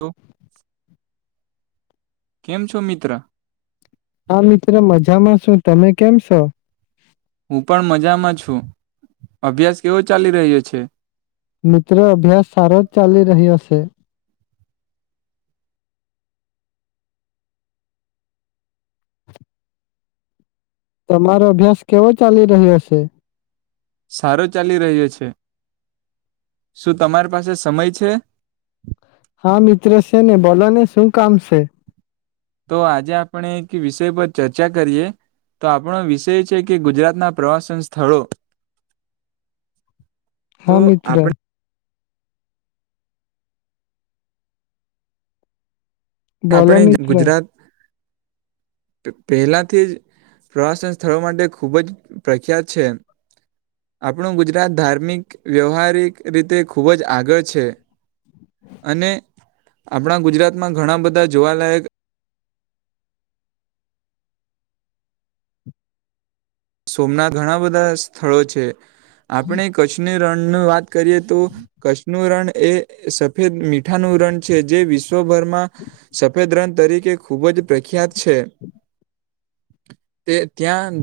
તો કેમ છો મિત્ર હા મિત્રો મજામાં શું તમે કેમ છો હું પણ મજામાં છું અભ્યાસ કેવો ચાલી રહ્યો છે મિત્ર અભ્યાસ સાર જ ચાલી રહીશે તમારો અભ્યાસ કેવો ચાલી રહ્યો હશે સારો ચાલી રહ્યો છે શું તમારી પાસે સમય છે હા મિત્ર છે ને બોલો ને શું કામ છે તો આજે આપણે એક વિષય પર ચર્ચા કરીએ તો આપણો વિષય છે કે ગુજરાતના પ્રવાસન સ્થળો તો હા મિત્ર આપણે બોલો આપણે મિત્ર ગુજરાત પહેલાંથી જ પ્રવાસન સ્થળો માટે ખૂબ જ પ્રખ્યાત છે આપણું ગુજરાત ધાર્મિક વ્યવહારિક રીતે ખૂબ જ આગળ છે અને આપણા ગુજરાતમાં ઘણા બધા જોવાલાયક સોમના ઘણા બધા સ્થળો છે આપણે કચ્છની રણની વાત કરીએ તો કચ્છ નું રણ એ સફેદ મીઠાનું રણ છે જે વિશ વિશ્વભરમાં સફેદ રન તરીકે ખૂબ જ પ્રખ્યાત છે તે ત્યાં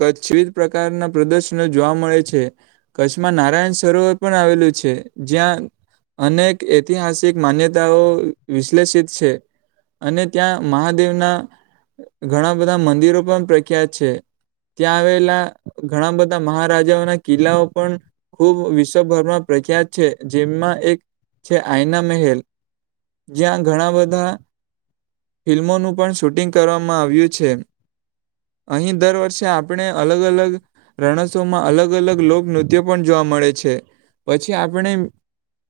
કચ્છવીધ પ્રકારના પ્રદર્શનો જોવા મળે છે કચ્છમાં નારાયણ સરોવર પણ આવેલું છે જ્યાં અનેક ઐતિહાસિક માન્યતાઓ વિશ્લેષિત છે અને ત્યાં મહાદેવના ઘણા બધા મંદિરો પણ પ્રખ્યાત છે ત્યાં આવેલા ઘણા બધા મહારાજાઓના કિલ્લાઓ પણ ખૂબ વિશ્વભરમાં પ્રખ્યાત છે જેમાં એક છે આયના મહેલ જ્યાં ઘણા બધા ફિલ્મોનું પણ શૂટિંગ કરવામાં આવ્યું છે અહીં દર વર્ષે આપણે અલગ અલગ રણસોમાં અલગ અલગ લોકનૃત્ય પણ જોવા મળે છે પછી આપણે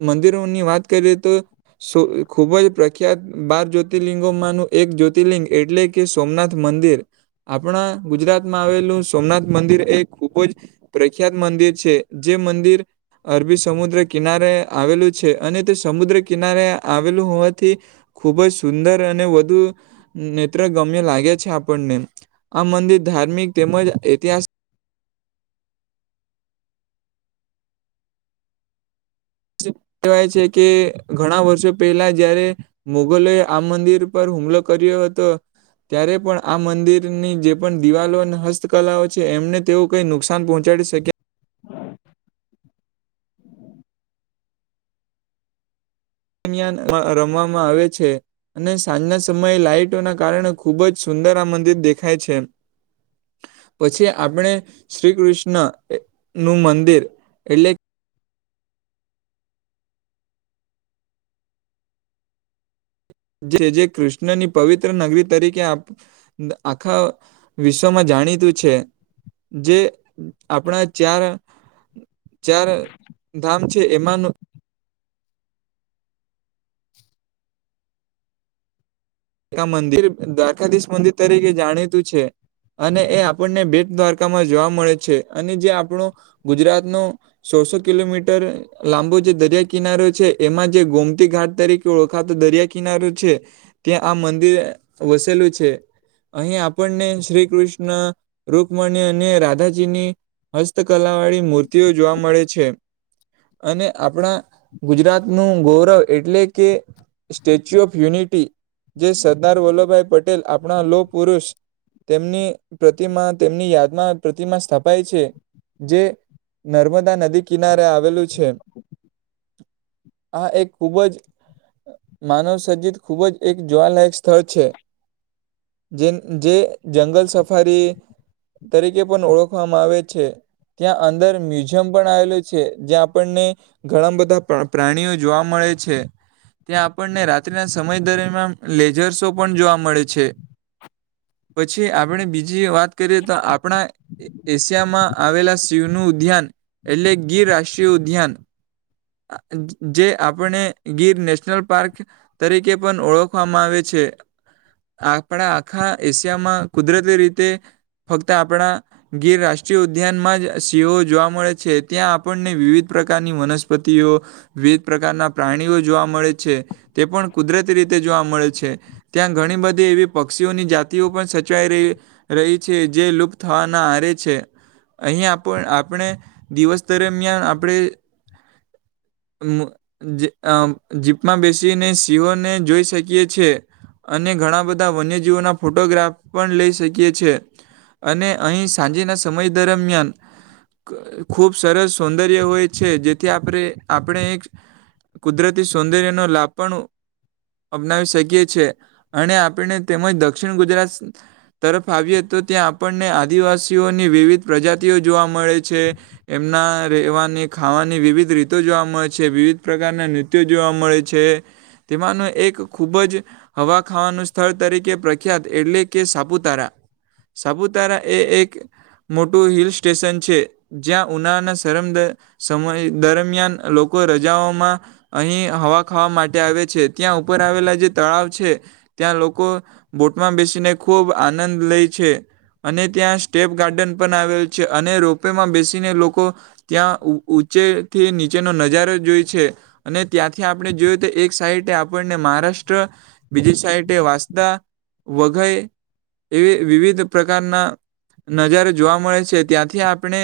મંદિરોની વાત કરીએ તો ખૂબ જ પ્રખ્યાત બાર જ્યોતિર્લિંગોમાંનું એક જ્યોતિર્લિંગ એટલે કે સોમનાથ મંદિર આપણા ગુજરાત માં આવેલું સોમનાથ મંદિર એ ખુબ જ પ્રખ્યાત મંદિર છે જે મંદિર અરબી સમુદ્ર કિનારે આવેલું છે અને તે સમુદ્ર કિનારે આવેલું હોવાથી ખુબ જ સુંદર અને વધુ નેત્ર ગમ્ય લાગે છે આપણને આ મંદિર ધાર્મિક તેમજ ઐતિહાસિક કહેવાય છે કે ઘણા વર્ષો પહેલા જયારે મુગલોએ આ મંદિર પર હુમલો કર્યો હતો ત્યારે પણ આ મંદિરની જે પણ દિવાલો અને હસ્તકલાઓ છે એમને તેઓ કઈ નુકસાન પહોંચાડી શક્યા દરમિયાન રમવામાં આવે છે અને સાંજના સમયે લાાઈટોના કારણે ખૂબ જ સુંદર આ મંદિર દેખાય છે. પછી આપણે શ્રી કૃષ્ણ નું મંદિર એટલે જે જે કૃષ્ણની પવિત્ર નગરી તરીકે આપ આખા વિશ્વમાં જાણીતુ છે. જે આપણા ચાર ચાર ધામ છે, એમાંનુ આ મંદિર દ્વારકાધીશ મંદિર તરીકે જાણીતું છે. અને એ આપણને બેટ દ્વારકામાં જોવા મળે છે, અને જે આપણું ગુજરાત નો સોડ સો કિલોમીટર લાંબો જે દરિયા કિનારો છે એમાં જે ગોમતી ઘાટ તરીકે ઓળખાતો દરિયા કિનારો છે. ત્યા આ મંદિર વસેલુ છે. અહીં આપણને શ્રી કૃષ્ણ રુકમણી અને રાધાજીની હસ્તકલા વાળી મૂર્તિઓ જોવા મળે છે, અને આપણા ગુજરાતનુ ગૌરવ એટલે કે સ્ટેચ્યુ ઓફ યુનિટી જે સરદાર વલ્લભભાઈ પટેલ આપણા લોહ પુરુષ તેમની પ્રતિમા તેમની યાદમાં પ્રતિમા સ્થપાય છેજે નર્મદા નદી કિનારે આવેલુ છે. આ એક ખૂબ જ માનવ સર્જીત ખૂબજ એક જોવાલાયક સ્થળ છેજે જે જંગલ સફારી તરીકે પણ ઓળખવામાં આવે છે. ત્યાં અંદર મ્યુઝિયમ પણ આવેલું છે, જ્યા આપણને ઘણા બધા પ્રાણીઓ જોવા મળે છે, ત્યાં આપણને રાત્રિના સમય દરમ્યાન લેઝર શો પણ જોવા મળે છે. પછી આપણે બીજી વાત કરીએ તો આપણા એશિયામાં આવેલા સિંહનુ ઉદ્યાન એટલે ગીર રાષ્ટ્રીય ઉદ્યાન જે આપણે ગીર નેશનલ પાર્ક તરીકે પણ ઓળખ વામા આવે છે, આપણા આખા એશિયામાં કુદરતી રીતે ફક્ત આપણા ગીર રાષ્ટ્રીય ઉદ્યાનમાં જ સિંહો જોવા મળે છે, ત્યાં આપણને વિવિધ પ્રકારની વનસ્પતિઓ વિવિધ પ્રકારના પ્રાણીઓ જોવા મળે છે, તે પણ કુદરતી રીતે જોવા મળે છે. ત્યાં ઘણી બધી એવી પક્ષીઓની જાતિઓ પણ સચવાઈ રહી. રહી છેજે, લુપ્ત થવાના આરે છે. અહીં આપ આપણે દિવસ દરમિયાન આપણે મુ જીપમાં બેસીને સિંહોને જોઈ શકીએ છીએ. અને ઘણા બધા વન્યજીવોના ફોટોગ્રાફ પણ લઈ શકીએ છીએ. અને અહીં સાંજેના સમય દરમિયાન ખૂબ સરસ સૌંદર્ય હોય છે, જે થી આપણે આપણે એક કુદરતી સૌંદર્ય નો લાભ પણ અપનાવી શકીએ છીએ અને આપને તેમજ દક્ષિણ ગુજરાત. તરફ આવીએ તો ત્યાં આપણને આદિવાસીઓની વિવિધ પ્રજાતિઓ જોવા મળે છે. એમના રહેેવાની ખાવાની ની વિવિધ રીતો જોવા મળે છે, વિવિધ પ્રકારના નૃત્યો જોવા મળે છે. તેમાંનું એક ખૂબજ હવા ખાવાનું સ્થળ તરીકે પ્રખ્યાત એટલે કે સાપુતારા સાપુતારા એ એક મોટું હિલ સ્ટેશન છે, જ્યાં ઉનાળાના શમ સમય દરમિયાન લોકો રજાઓમા અહીં હવા ખાવા માટે આવે છે, ત્યાં ઉપર આવેલા જે તળાવ છે. ત્યાં લોકો બોટમાં બેસીને ખૂબ આનંદ લે છે. અને ત્યાં સ્ટેપ ગાર્ડન પણ આવેલ છે, અને રોપેમાં બેસીને લોકો ત્યા ઊંચે થી નીચેનો નજારો જોઈ છે. અને ત્યાંથી આપણે જોયુ, તો એક સાઈડ આપણને મહારાષ્ટ્ર બીજી સાઈડ વાંસદા, વઘઈ એવી વિવિધ પ્રકારના નજારો જોવા મળે છે ત્યાંથી આપણે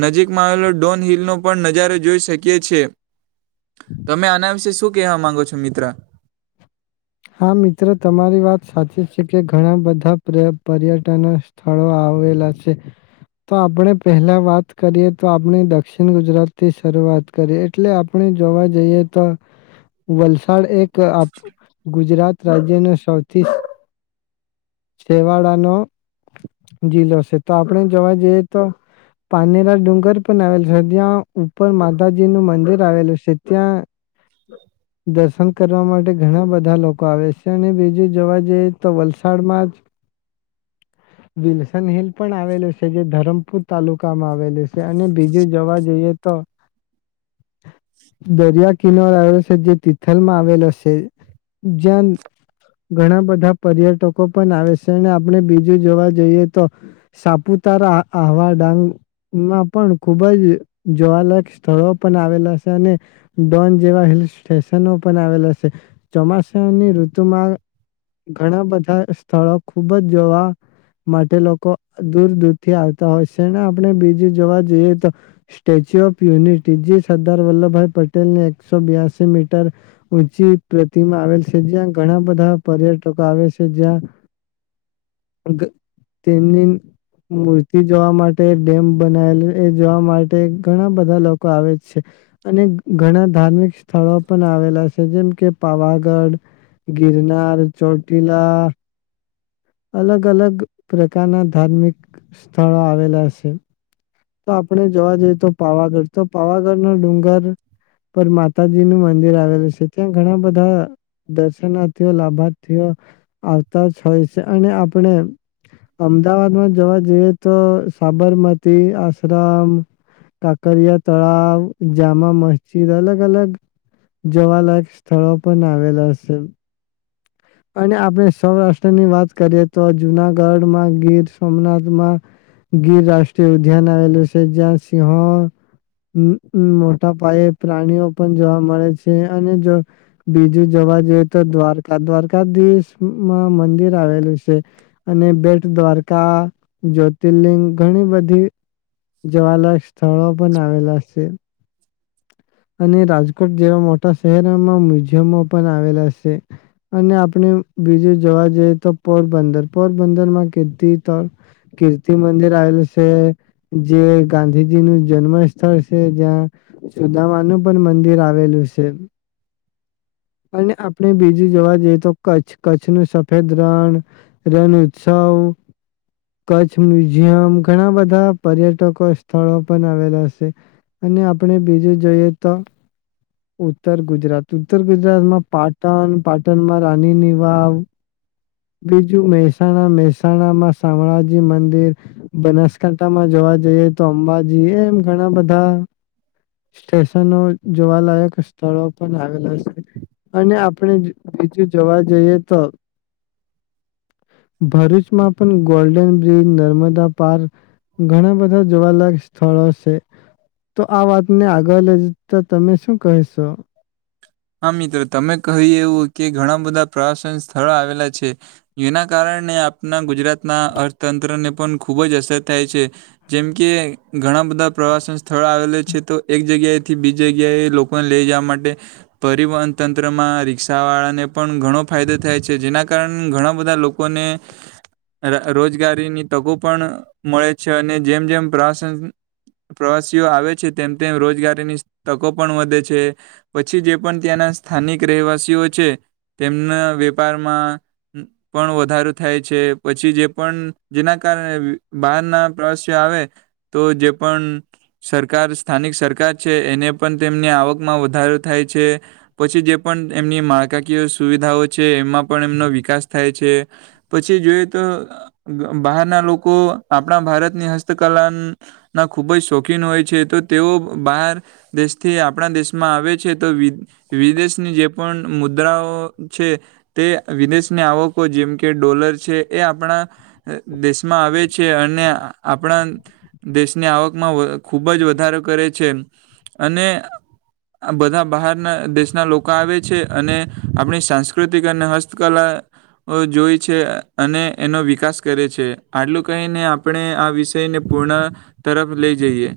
નજીકમાં આવેલો ડોન હિલનો પણ નજારો જોઈ શકીએ છે, તમે આના વિશે શું કહેવા માંગો છો મિત્ર હા, મિત્રો તમારી વાત સાચી છે કે ઘણા બધા પર્યટન સ્થળો આવેલા છે તો આપણે પહેલા વાત કરીએ તો આપણી દક્ષિણ ગુજરાત થી શરૂઆત કરી એટલે આપણે જોવા જઈએ તો [inaudible] વલસાડ એક આપડુ ગુજરાત રાજ્યને સૌથી છેવાડાનો જીલો છે તો આપણે જોવા જઈએ તો પારનેરા ડુંગર પણ આવેલ છે જ્યાં ઉપર માતાજી નું મંદિર આવેલું છે ત્યાં દર્શન કરવા માટે ઘણા બધા લોકો આવે સે અને બીજું જોવા જઈએ તો વલસાડમાં જ વિલ્સન હિલ પણ આવેલું છે જે ધરમપુર તાલુકામાં આવેલુ છે અને બીજું જોવા જઈએ તો દરિયા કિનાર આવેલો છે જે તિથલ માં આવેલો છે જન ઘણા બધા પર્યટકો પણ આવે સે અને આપણે બીજું જોવા જઈએ તો સાપુતારા, આહવા, ડાંગ માં પણ ખુબ જ જોવાલાયક સ્થળો પણ આવેલા છે અને ડોન જેવા હિલ સ્ટેશનો પણ આવેલા સે ચોમાસાની ઋતુમાં ઘણા બધા સ્થળો ખુબ જ જોવા માટે લોકો દૂર દૂરથી આવતા હોય સે ને આપણે બીજું જોવા જઈએ તો સ્ટેચ્યુ ઓફ યુનિટી જે સરદાર વલ્લભભાઈ પટેલને એકસો બ્યાસી મીટર ઊંચી પ્રતિમા આવેલ છે જ્યાં ઘણા બધા પર્યટકો આવે છે જ્યાં તેમની મૂર્તિ જોવા માટે ડેમ બનાયલ એ જોવા માટે ઘણા બધા લોકો આવે છે અને ઘણા ધાર્મિક સ્થળો પણ આવેલા છે જેમ કે પાવાગઢ, ગિરનાર, ચૌટીલા અલગ અલગ પ્રકારના ધાર્મિક સ્થળો આવેલા સે તો આપણે જોવા જઈએ તો પાવાગઢ તો પાવાગઢ નો ડુંગર પર માતાજી નું મંદિર આવેલું છે ત્યાં ઘણા બધા દર્શનાથે લાભાર્થીયો આવતા જ હોય છે અને આપણે અમદાવાદ માં જોવા જઈએ તો સાબરમતી આશ્રમ કાકરિયા તળાવ જામા મસ્જિદ અલગ અલગ જોવાલાયક સ્થળો પણ આવેલા છે અને આપણે સૌરાષ્ટ્ર ની વાત કરીએ તો જુનાગઢમાં ગીર સોમનાથમાં ગીર રાષ્ટ્રીય ઉદ્યાન આવેલું છે જ્યાં સિંહો હ, મોટા પાયે પ્રાણીઓ પણ જોવા મળે છે અને જો બીજું જોવા જઈએ તો દ્વારકા, દ્વારકાધીશમાં મંદિર આવેલું સે અને બેટ દ્વારકા, જ્યોતિર્લિંગ ઘણી બધી જોવાલાયક સ્થળો પણ આવેલા શે અને રાજકોટ જેવા મોટા શહેરોમાં મ્યુઝિયમો પણ આવેલા છે અને આપણે બીજું જોવા જઈએ તો પોરબંદર, પોરબંદર માં કે કીર્તિ મંદિર આવેલું સે જે ગાંધીજી નું જન્મ સ્થળ છે જ્યાં નવાનું પણ મંદિર આવેલું સે અને આપણે બીજું જોવા જઈએ તો કચ્છ, કચ્છ નુ સફેદ રણ રણ ઉત્સવ કચ્છ મ્યુઝિયમ ઘણા બધા પર્યટકો સ્થળો પણ આવેલા છે. અને આપણે બીજું જોઈએ તો ઉત્તર ગુજરાત ઉત્તર ગુજરાતમાં પાટણ પાટણમાં રાણીની વાવ બીજું મહેસાણા મહેસાણા માં શામળાજી મંદિર બનાસકાંઠામાં જોવા જઈએ તો અંબાજીએ એમ ઘણા બધા સ્ટેશનો જોવાલાયક સ્થળો પણ આવેલા છે. અને આપણે બીજું જોવા જઈએ તો ભરૂચમાં પણ ગોલ્ડન બ્રિજ નર્મદા પાર્ક ઘણા બધા જોવાલાયક સ્થળો છે. તો આ વાતને આગળ લઈ જતા તમે શું કહેશો? હા મિત્રો તમે કહી એવું કે ઘણા બધા પ્રવાસન સ્થળો આવેલા છે. જેના કારણે આપણા ગુજરાતના અર્થતંત્રને પણ ખૂબ જ અસર થાય છે. જેમ કે ઘણા બધા પ્રવાસન સ્થળો આવેલા છે તો એક જગ્યાએથી બીજી જગ્યાએ લોકો લઈ જવા માટે [unintelligible] પરિવહન તંત્રમાં રિક્ષાવાળાને પણ ઘણો ફાયદો થાય છે જેના કારણે ઘણા બધા લોકો લોકો ને રોજગારીની તકો પણ મળે છે અને જેમ જેમ પ્રવાસન પ્રવાસીઓ આવે છે તેમ તેમ રોજગારીની તકો પણ વધે છે પછી જે પણ ત્યાંના સ્થાનિક રહેવાસીઓ છે તેમના વેપારમાં પણ વધારો થાય છે પછી જે પણ જેના કારણે બહારના પ્રવાસીઓ આવે તો જે પણ સરકાર સ્થાનિક સરકાર છે એને પણ તેમની આવકમાં વધારો થાય છે. પછી જે પણ એમની માળખાકીય સુવિધાઓ છે એમાં પણ એમનો વિકાસ થાય છે. પછી જોઈએ તો બહારના લોકો આપણા ભારતની હસ્તકલા ના ખૂબ જ શોખીન હોય છે તો તેઓ બહાર દેશથી આપણા દેશમાં આવે છે. તો વિદેશની જે પણ મુદ્રાઓ છે તે વિદેશની આવકો જેમ કે ડોલર છે એ આપણા દેશમાં આવે છે અને આપણા દેશની આવકમાં ખૂબ જ વધારો કરે છે અને આ બધા બહારના દેશના લોકો આવે છે અને આપણી સાંસ્કૃતિક અને હસ્તકલા જોઈ છે અને એનો વિકાસ કરે છે આટલું કહીને આપણે આ વિષયને પૂર્ણ તરફ લઈ જઈએ.